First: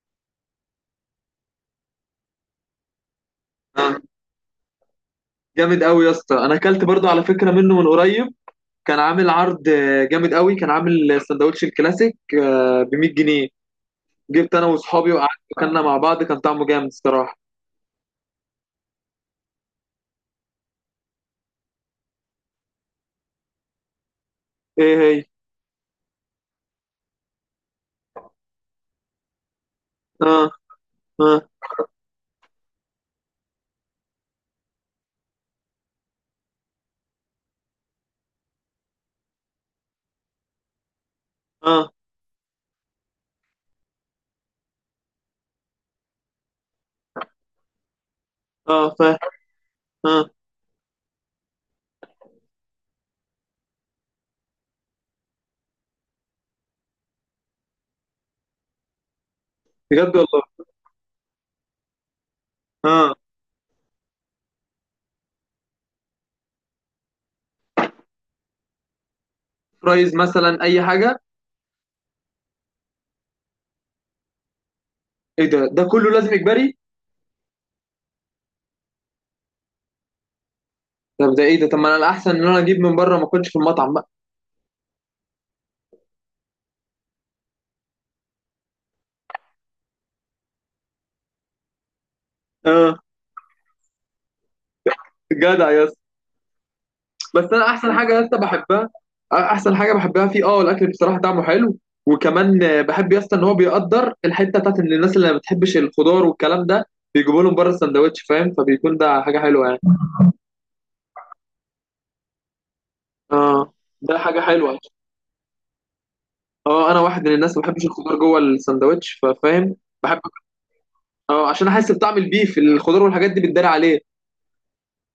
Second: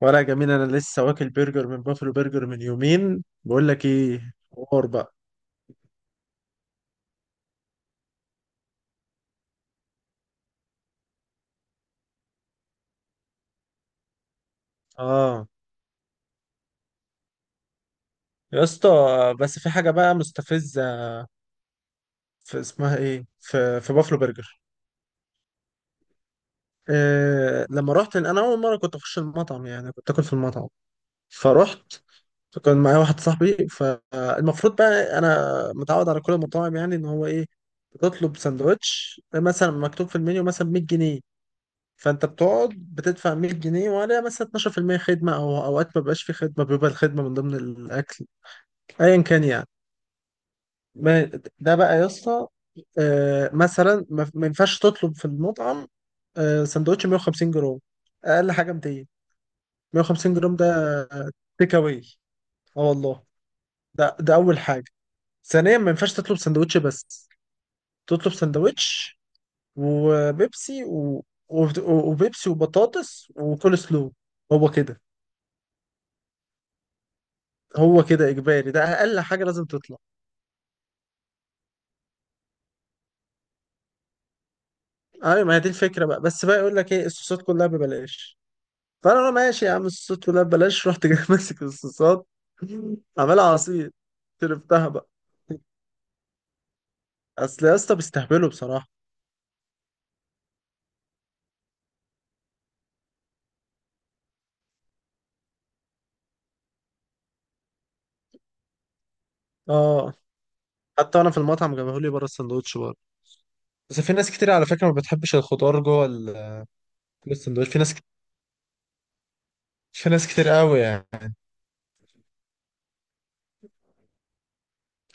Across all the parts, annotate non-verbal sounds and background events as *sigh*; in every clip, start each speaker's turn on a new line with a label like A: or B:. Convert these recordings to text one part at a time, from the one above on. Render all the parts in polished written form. A: ولا جميل، انا لسه واكل برجر من بافلو برجر من يومين، بقول لك
B: آه،
A: ايه حوار بقى.
B: جامد قوي يا اسطى، انا اكلت برضو على فكره منه من قريب. كان عامل عرض جامد قوي. كان عامل سندوتش الكلاسيك ب 100 جنيه. جبت انا واصحابي وقعدت
A: اه
B: اكلنا مع بعض، كان طعمه جامد الصراحه.
A: يا اسطى. بس في حاجه بقى مستفزه، في اسمها ايه في بافلو برجر.
B: ايه هي؟
A: لما رحت انا اول مره كنت اخش المطعم، يعني كنت اكل في
B: اه.
A: المطعم.
B: اه.
A: فرحت، كان معايا واحد صاحبي، فالمفروض بقى انا متعود على كل المطاعم، يعني ان هو ايه، بتطلب سندوتش مثلا مكتوب في المنيو مثلا 100 جنيه،
B: اه.
A: فانت بتقعد بتدفع 100 جنيه وعليها مثلا 12% خدمه، او اوقات ما بيبقاش في خدمه، بيبقى الخدمه من ضمن الاكل،
B: اه
A: ايا كان يعني.
B: اه.
A: ما- ده بقى يا اسطى، مثلا ما ينفعش تطلب في المطعم سندوتش 150 جرام، اقل حاجه 200.
B: بجد
A: 150
B: والله؟
A: جرام ده تيك اواي، اه
B: اه.
A: والله. ده اول حاجه. ثانيا، ما ينفعش تطلب سندوتش بس، تطلب سندوتش
B: فرايز مثلا، اي
A: وبيبسي
B: حاجه.
A: وبيبسي وبطاطس وكول سلو. هو كده.
B: ايه ده كله لازم اجباري؟
A: هو كده اجباري، ده اقل حاجه لازم تطلع.
B: طب ده ايه ده؟ طب ما انا الاحسن ان انا اجيب من بره ما اكلش في المطعم بقى.
A: ايوه، ما هي دي الفكره بقى. بس بقى يقول لك ايه، الصوصات كلها ببلاش. فانا أقول له ماشي يا عم، الصوصات كلها ببلاش. رحت جاي *laughs* ماسك الصوصات،
B: اه.
A: عمال عصير، شربتها بقى.
B: جدع يا اسطى. بس انا
A: اصل يا
B: احسن
A: اسطى
B: حاجه لسه
A: بيستهبلوا بصراحه.
B: بحبها، احسن حاجه بحبها فيه، الاكل بصراحه طعمه حلو. وكمان بحب يسطا ان هو بيقدر الحته بتاعت ان الناس اللي ما بتحبش الخضار والكلام ده، بيجيبوا لهم بره السندوتش فاهم، فبيكون ده حاجه حلوه يعني.
A: اه. حتى انا في المطعم جابوه لي بره السندوتش برضه.
B: اه.
A: بس في
B: ده
A: ناس
B: حاجه
A: كتير على
B: حلوه.
A: فكره ما بتحبش الخضار
B: اه انا واحد
A: جوه
B: من الناس ما
A: السندوتش، في
B: بحبش
A: ناس كتير،
B: الخضار جوه السندوتش ففاهم.
A: في
B: بحب.
A: ناس كتير قوي يعني.
B: اه عشان احس بطعم البيف، الخضار والحاجات دي بتداري عليه.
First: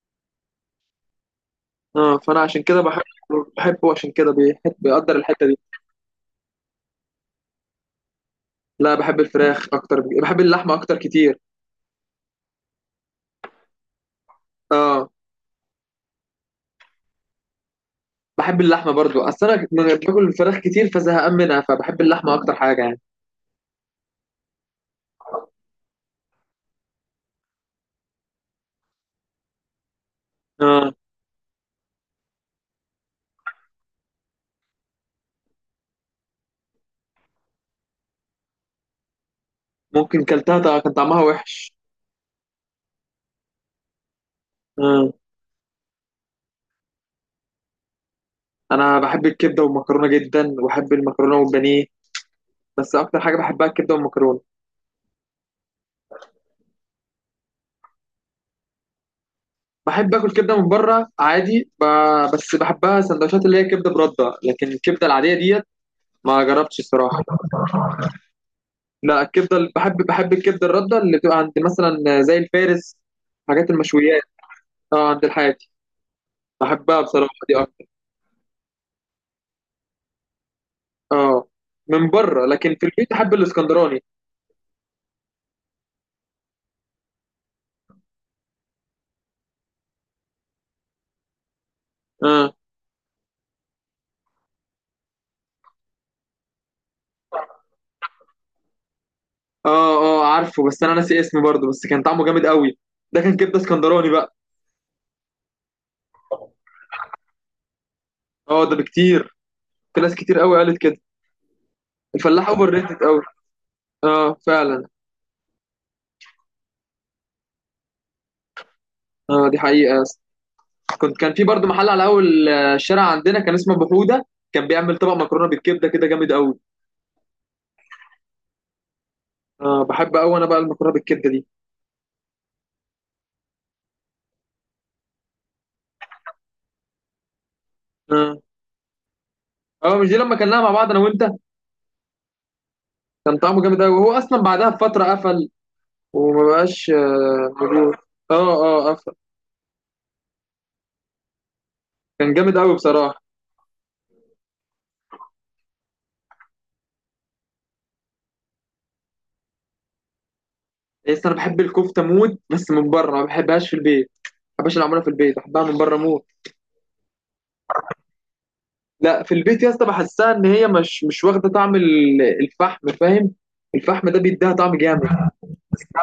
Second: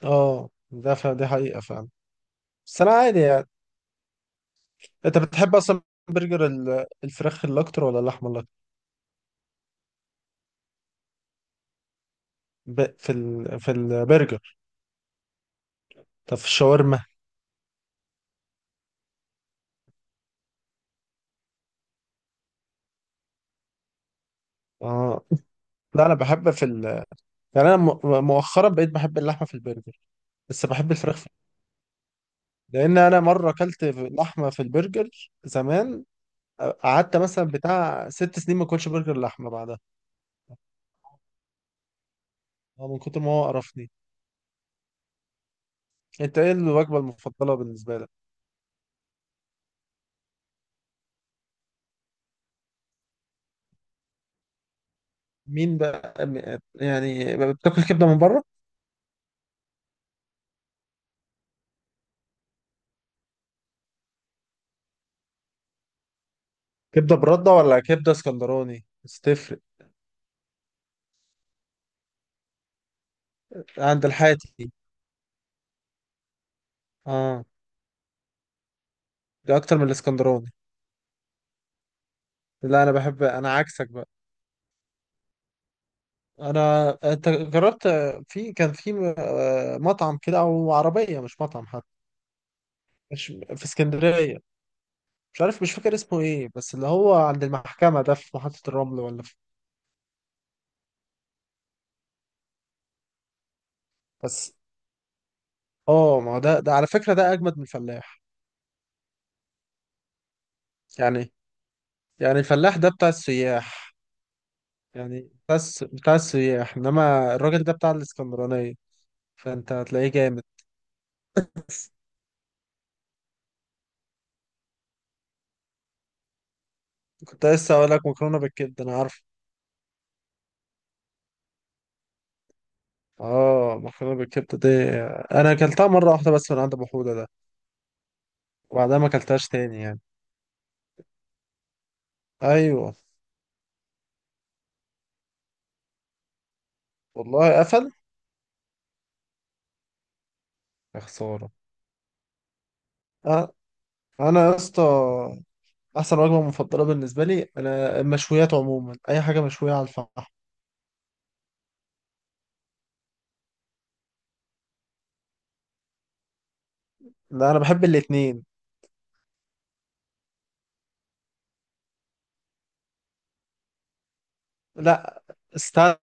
A: اه، دي حقيقه فعلا.
B: اه فانا عشان كده
A: بس انا
B: بحب.
A: عادي يعني.
B: بحبه عشان كده بيحب بيقدر
A: انت
B: الحته
A: بتحب
B: دي.
A: اصلا برجر الفراخ اللي اكتر ولا اللحمه اللي اكتر؟
B: لا بحب الفراخ اكتر، بحب اللحمه اكتر كتير.
A: في البرجر؟
B: اه
A: طب في الشاورما؟
B: بحب اللحمه برضو، اصل انا باكل الفراخ كتير فزهقان منها، فبحب اللحمه اكتر حاجه يعني.
A: اه. لا انا بحب يعني انا مؤخرا بقيت بحب اللحمه في البرجر، بس
B: اه
A: بحب الفراخ في... لان انا مره اكلت لحمه في البرجر زمان، قعدت مثلا بتاع ست سنين ما اكلش برجر لحمه بعدها،
B: ممكن كلتها طبعاً كان طعمها وحش.
A: من كتر ما هو قرفني.
B: اه
A: انت ايه الوجبه المفضله بالنسبه لك؟
B: انا بحب الكبده والمكرونه جدا، وبحب المكرونه والبانيه. بس اكتر حاجه بحبها الكبده والمكرونه.
A: مين بقى يعني بتاكل كبده من بره؟
B: بحب اكل كبده من بره عادي بس بحبها سندوتشات، اللي هي كبده برده، لكن الكبده العاديه ديت ما جربتش
A: كبده
B: الصراحه.
A: برده ولا كبده اسكندراني،
B: لا
A: بس
B: الكبده
A: تفرق؟
B: بحب الكبده الرده اللي بتبقى عند مثلا زي الفارس، حاجات
A: عند
B: المشويات.
A: الحاتي.
B: اه عند الحاتي. بحبها بصراحه،
A: اه،
B: دي أكتر.
A: ده اكتر من الاسكندراني.
B: اه. من بره لكن
A: لا
B: في
A: انا
B: البيت
A: بحب،
B: احب
A: انا عكسك
B: الاسكندراني.
A: بقى. انا، انت جربت؟ كان في مطعم كده، او عربيه مش مطعم حتى.
B: اه.
A: مش في اسكندريه، مش عارف، مش فاكر اسمه ايه، بس اللي هو عند المحكمه ده في محطه الرمل، ولا في...
B: اه. اه، عارفه بس انا ناسي اسمه برضه، بس كان طعمه جامد قوي. ده كان كبده اسكندراني بقى.
A: بس. اه، ما هو ده على فكره ده اجمد من الفلاح.
B: اه ده بكتير، في ناس كتير قوي قالت كده.
A: يعني. يعني
B: الفلاح اوفر
A: الفلاح ده
B: ريتد
A: بتاع
B: قوي.
A: السياح،
B: اه فعلا.
A: يعني بتاع السياح، انما الراجل ده بتاع الاسكندرانيه،
B: اه دي
A: فانت
B: حقيقه يا
A: هتلاقيه
B: اسطى.
A: جامد.
B: كان في برضه محل على اول الشارع عندنا، كان اسمه ابو حوده، كان بيعمل طبق مكرونه بالكبده كده جامد قوي.
A: كنت لسه اقول لك مكرونه بالكبده، انا عارف.
B: اه بحب قوي انا بقى المكرونه بالكبده دي.
A: اه، مكرونه بالكبده دي انا اكلتها مره واحده بس من عند ابو حوده ده،
B: اه.
A: وبعدها ما اكلتهاش تاني
B: اه،
A: يعني.
B: مش دي لما كلناها مع بعض انا وانت؟
A: ايوه.
B: كان طعمه جامد قوي، وهو اصلا بعدها بفتره قفل وما بقاش
A: والله قفل.
B: موجود. اه. اه افهم.
A: يا خسارة.
B: كان جامد قوي بصراحه.
A: أ- انا يا اسطى، احسن وجبه مفضله بالنسبه لي انا المشويات عموما، اي حاجه مشويه على الفحم.
B: بس انا بحب الكفته موت، بس من بره، ما بحبهاش في البيت. ما بحبهاش اللي معموله في البيت، بحبها من بره موت.
A: لا انا بحب الاتنين.
B: لا في البيت يا اسطى بحسها ان هي مش واخده طعم الفحم فاهم. الفحم ده بيديها طعم
A: لا،
B: جامد.
A: استنى.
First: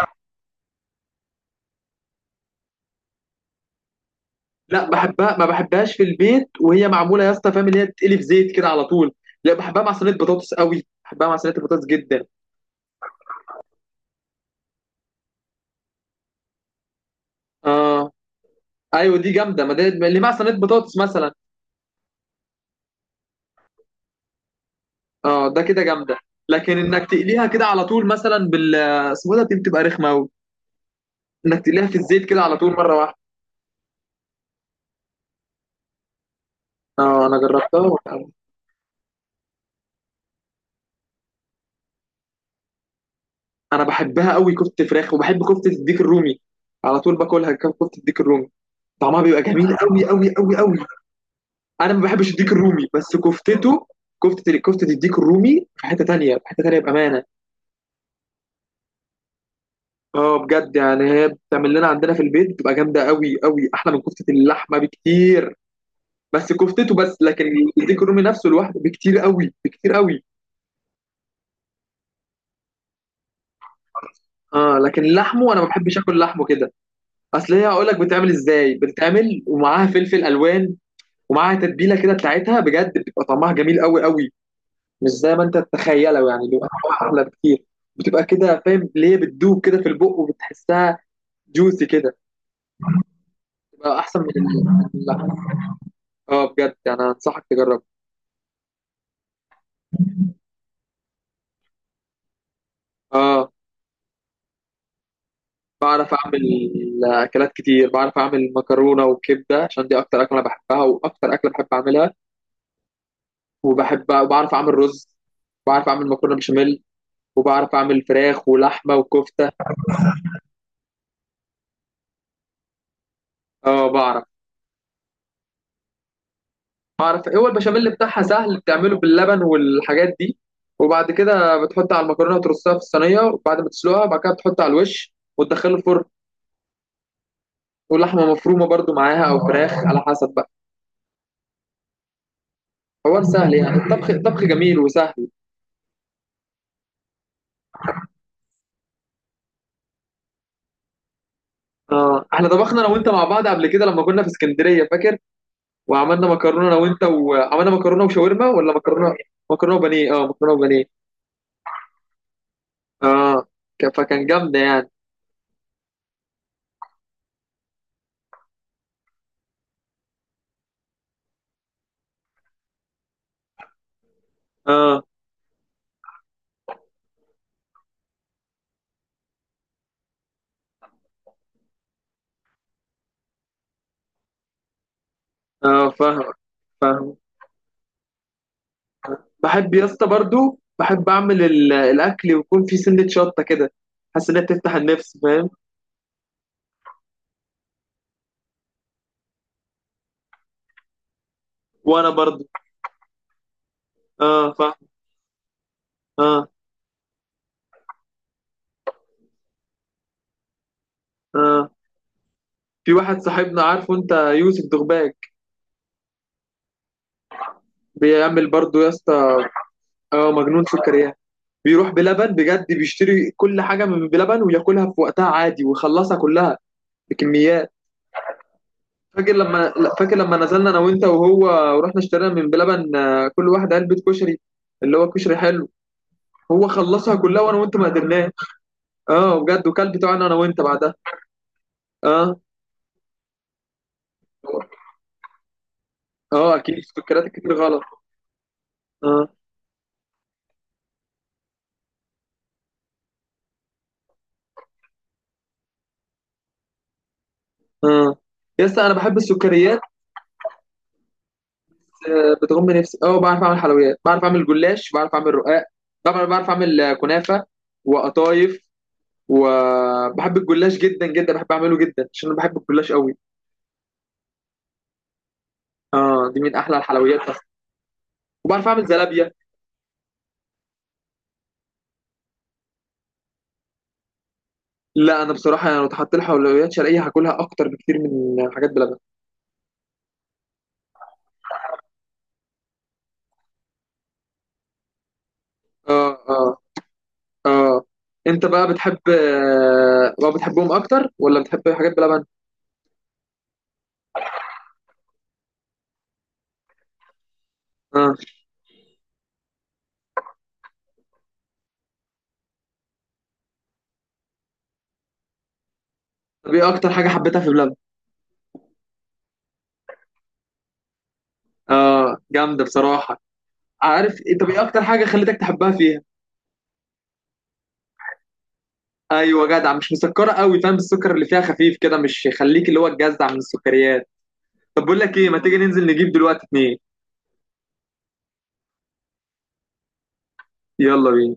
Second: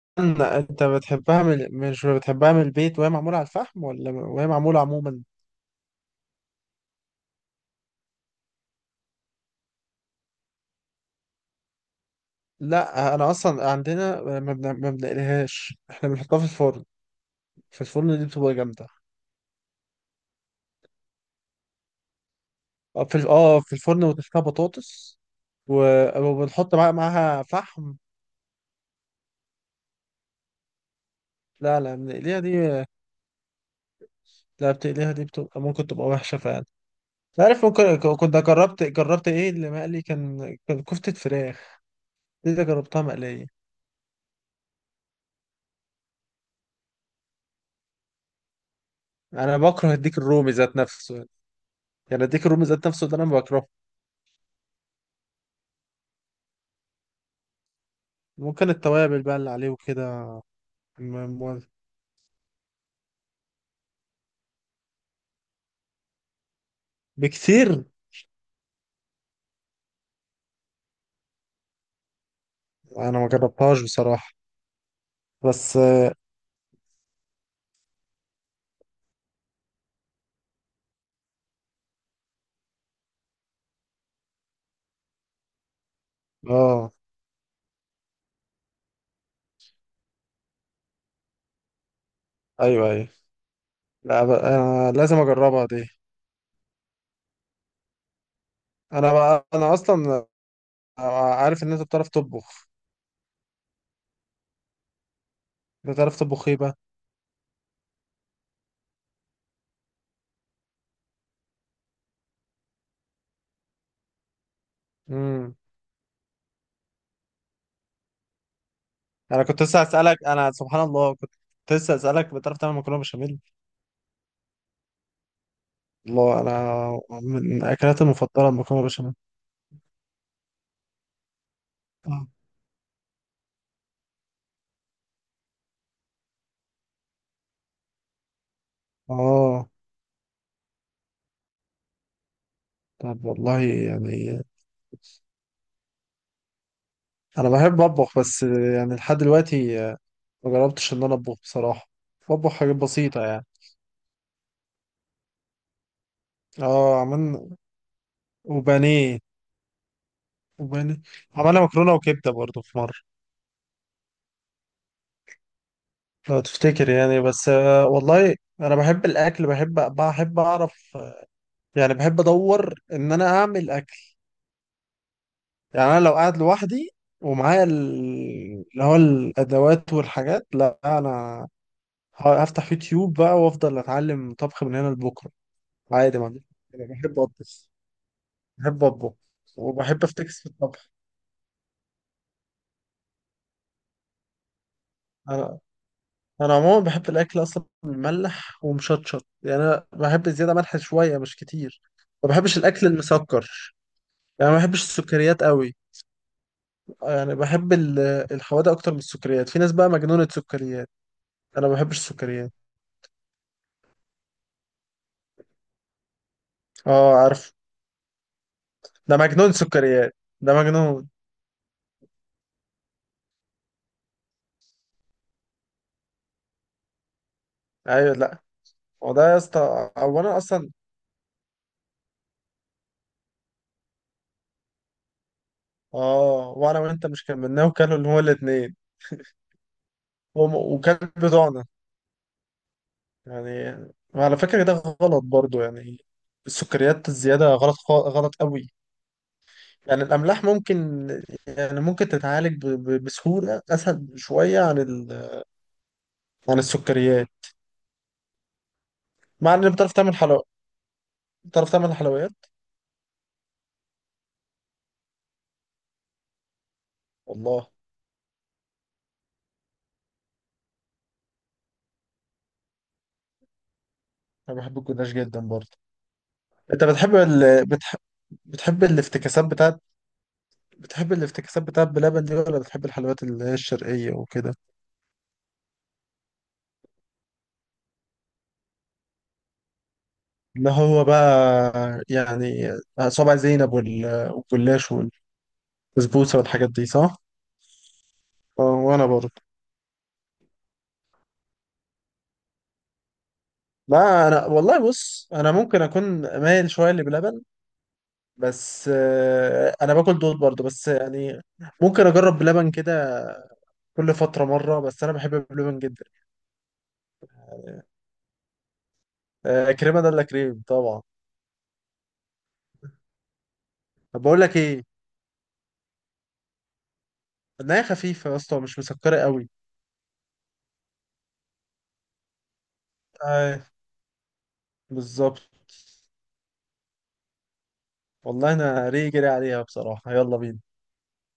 A: انت بتحبها مش بتحبها من البيت وهي معموله على الفحم، ولا وهي معموله
B: لا
A: عموما؟
B: بحبها، ما بحبهاش في البيت وهي معموله يا اسطى فاهم، اللي هي تتقلي في زيت كده على طول. لا بحبها مع صينيه بطاطس قوي، بحبها مع صينيه البطاطس جدا.
A: لا انا اصلا عندنا ما بنقليهاش، احنا بنحطها في الفرن. في
B: اه.
A: الفرن دي بتبقى جامده.
B: ايوه دي جامده، ما اللي مع صينيه بطاطس مثلا.
A: اه، في الفرن وتحتها بطاطس،
B: اه ده كده جامده.
A: وبنحط
B: لكن
A: بقى
B: انك
A: معاها
B: تقليها كده على
A: فحم.
B: طول مثلا بال آه، اسمه ده، دي بتبقى رخمه قوي. انك
A: لا
B: تقليها
A: لا،
B: في الزيت
A: بنقليها
B: كده على طول
A: دي.
B: مره واحده.
A: لا، بتقليها دي بتبقى، ممكن تبقى وحشة فعلا.
B: اه انا
A: أنت عارف،
B: جربتها
A: ممكن، كنت جربت ايه اللي مقلي؟ كان كفتة فراخ، دي اللي جربتها مقلية.
B: انا بحبها قوي كفته فراخ، وبحب كفته الديك الرومي. على طول باكلها كفته الديك الرومي، طعمها بيبقى
A: انا
B: جميل
A: بكره
B: قوي
A: الديك
B: قوي
A: الرومي
B: قوي
A: ذات
B: قوي.
A: نفسه.
B: انا ما
A: يعني
B: بحبش
A: الديك
B: الديك
A: الرومي
B: الرومي
A: ذات نفسه
B: بس
A: ده انا بكرهه.
B: كفتته. كفته الديك الرومي في حته تانيه، في حته تانيه بامانه.
A: ممكن التوابل بقى اللي عليه وكده.
B: اه بجد يعني
A: م-
B: هي
A: م-
B: بتعمل لنا عندنا في البيت، بتبقى جامده قوي قوي، احلى من كفته اللحمه بكتير. بس كفتته، بس لكن
A: بكتير.
B: الديك الرومي نفسه لوحده بكتير قوي، بكتير قوي.
A: انا ما جربتهاش بصراحة.
B: اه لكن لحمه، انا ما
A: بس.
B: بحبش اكل لحمه كده. اصل هي هقول لك بتتعمل ازاي، بتتعمل ومعاها فلفل الوان ومعاها تتبيله كده بتاعتها، بجد بتبقى طعمها جميل قوي قوي. مش زي ما انت تتخيله يعني، بيبقى
A: اه،
B: طعمها احلى بكتير. بتبقى كده فاهم اللي هي بتدوب كده في البق، وبتحسها جوسي كده.
A: ايوه ايوه.
B: بتبقى احسن
A: لا
B: من
A: بقى، انا لازم
B: اللحمه.
A: اجربها دي.
B: اه بجد يعني انا انصحك تجرب.
A: انا بقى انا اصلا عارف ان انت بتعرف تطبخ.
B: اه بعرف
A: بتعرف
B: اعمل
A: تطبخ ايه
B: اكلات كتير، بعرف اعمل مكرونه وكبده عشان دي اكتر اكله انا بحبها واكتر اكله بحب اعملها وبحبها، وبعرف اعمل رز،
A: بقى؟
B: بعرف اعمل مكرونه بشاميل، وبعرف اعمل فراخ ولحمه
A: انا
B: وكفته.
A: كنت لسه هسألك، انا سبحان الله كنت لسه هسألك، بتعرف تعمل مكرونه بشاميل؟
B: اه. بعرف
A: الله، انا
B: بعرف هو
A: من
B: البشاميل
A: اكلاتي
B: بتاعها
A: المفضله
B: سهل،
A: المكرونه
B: بتعمله
A: بشاميل.
B: باللبن والحاجات دي، وبعد كده بتحط على
A: اه.
B: المكرونه وترصها في الصينيه وبعد ما تسلقها بعد كده بتحط على الوش وتدخله الفرن، ولحمه مفرومه برضو معاها او
A: آه.
B: فراخ على حسب بقى. حوار
A: طب
B: سهل
A: والله
B: يعني، الطبخ
A: يعني،
B: الطبخ جميل وسهل.
A: انا بحب اطبخ، بس يعني لحد دلوقتي ما جربتش ان انا اطبخ بصراحه،
B: اه احنا
A: بطبخ حاجات
B: طبخنا انا وانت
A: بسيطه
B: مع
A: يعني.
B: بعض قبل كده لما كنا في اسكندريه فاكر، وعملنا مكرونه انا
A: اه،
B: وانت،
A: عملنا
B: وعملنا مكرونه وشاورما، ولا مكرونه،
A: وبانيه
B: مكرونه وبانيه، اه مكرونه وبانيه.
A: وبانيه عملنا مكرونه وكبده برضو في مره،
B: اه فكان جامده يعني.
A: لو تفتكر يعني. بس، والله انا بحب الاكل، بحب اعرف، يعني بحب ادور ان انا اعمل اكل.
B: اه.
A: يعني انا لو قاعد لوحدي ومعايا اللي هو الادوات والحاجات، لا انا هفتح يوتيوب بقى وافضل اتعلم طبخ من هنا لبكره،
B: اه
A: عادي ما
B: فاهم.
A: عنديش مشكلة.
B: فاهم.
A: بحب اطبخ. بحب اطبخ.
B: بحب يا
A: وبحب
B: اسطى
A: افتكس في
B: برضو
A: الطبخ.
B: بحب اعمل الاكل ويكون في سنه شطه كده، حاسس انها بتفتح النفس فاهم.
A: انا انا عموما بحب الاكل اصلا مملح ومشطشط، يعني انا بحب زياده ملح شويه مش كتير.
B: وانا
A: ما
B: برضو.
A: بحبش الاكل المسكر، يعني
B: اه
A: ما بحبش
B: فاهم.
A: السكريات قوي.
B: اه.
A: يعني بحب الحوادق اكتر من السكريات. في ناس بقى مجنونه سكريات، انا
B: اه.
A: ما بحبش السكريات.
B: في واحد صاحبنا عارفه انت، يوسف دغباك،
A: اه، عارف.
B: بيعمل برضو يا
A: ده
B: اسطى.
A: مجنون سكريات،
B: اه
A: ده
B: مجنون
A: مجنون.
B: سكريات. بيروح بلبن بجد، بيشتري كل حاجه من بلبن وياكلها في وقتها عادي ويخلصها كلها بكميات.
A: ايوه. لا هو ده
B: فاكر
A: يا
B: لما
A: اسطى،
B: لا، فاكر لما
A: اولا
B: نزلنا
A: اصلا.
B: انا وانت وهو ورحنا اشترينا من بلبن كل واحد علبه كشري، اللي هو كشري حلو.
A: اه،
B: هو
A: وانا وانت
B: خلصها
A: مش
B: كلها وانا
A: كملناه،
B: وانت ما
A: وكلوا اللي هو
B: قدرناش.
A: الاثنين.
B: اه بجد، وكل بتوعنا انا وانت بعدها.
A: وكان بتوعنا
B: اه.
A: يعني. وعلى فكره ده غلط برضو يعني.
B: اه اكيد
A: السكريات
B: السكريات
A: الزياده
B: الكتير
A: غلط،
B: غلط.
A: غلط قوي.
B: اه.
A: يعني الاملاح ممكن، يعني ممكن تتعالج بسهوله، اسهل شويه عن عن السكريات.
B: اه يا اسطى انا بحب
A: مع ان
B: السكريات.
A: بتعرف تعمل حلويات؟ بتعرف تعمل حلويات.
B: آه، بتغم نفسي. اه بعرف اعمل حلويات، بعرف اعمل جلاش، بعرف اعمل رقاق، بعرف اعمل كنافه
A: والله
B: وقطايف. وبحب الجلاش جدا جدا، بحب اعمله جدا عشان انا بحب الجلاش قوي.
A: انا بحب الجلاش جدا برضو.
B: اه دي من احلى
A: انت
B: الحلويات. بس وبعرف
A: بتحب
B: اعمل زلابيه.
A: الافتكاسات بتاعت، بلبن دي ولا بتحب الحلويات اللي هي الشرقية وكده؟
B: لا انا بصراحه يعني لو اتحط لي حلويات شرقيه هاكلها اكتر بكتير من حاجات بلبن.
A: اللي هو بقى يعني صابع زينب والجلاش
B: اه.
A: والبسبوسة
B: اه.
A: والحاجات دي، صح؟
B: اه. انت
A: اه،
B: بقى
A: وانا برضه.
B: بتحبهم اكتر ولا بتحب حاجات بلبن؟
A: لا انا والله، بص، انا ممكن اكون مايل شويه لبلبن،
B: اه.
A: بس انا باكل دول برضه، بس يعني ممكن اجرب بلبن كده كل فتره مره، بس انا بحب بلبن جدا.
B: طب ايه اكتر حاجه حبيتها في بلبن؟
A: كريمه ده الا كريم طبعا.
B: اه جامده بصراحه. عارف
A: طب بقول
B: انت
A: لك
B: ايه اكتر
A: ايه،
B: حاجه خلتك تحبها فيها؟
A: النهايه خفيفه يا اسطى، مش مسكره
B: ايوه
A: قوي.
B: جدع، مش مسكره قوي فاهم، السكر اللي فيها خفيف كده مش يخليك اللي هو تجزع من
A: اي
B: السكريات. طب بقول لك ايه، ما
A: بالظبط.
B: تيجي ننزل نجيب دلوقتي اتنين.
A: والله انا ريجري عليها بصراحة، يلا بينا.
B: يلا بينا.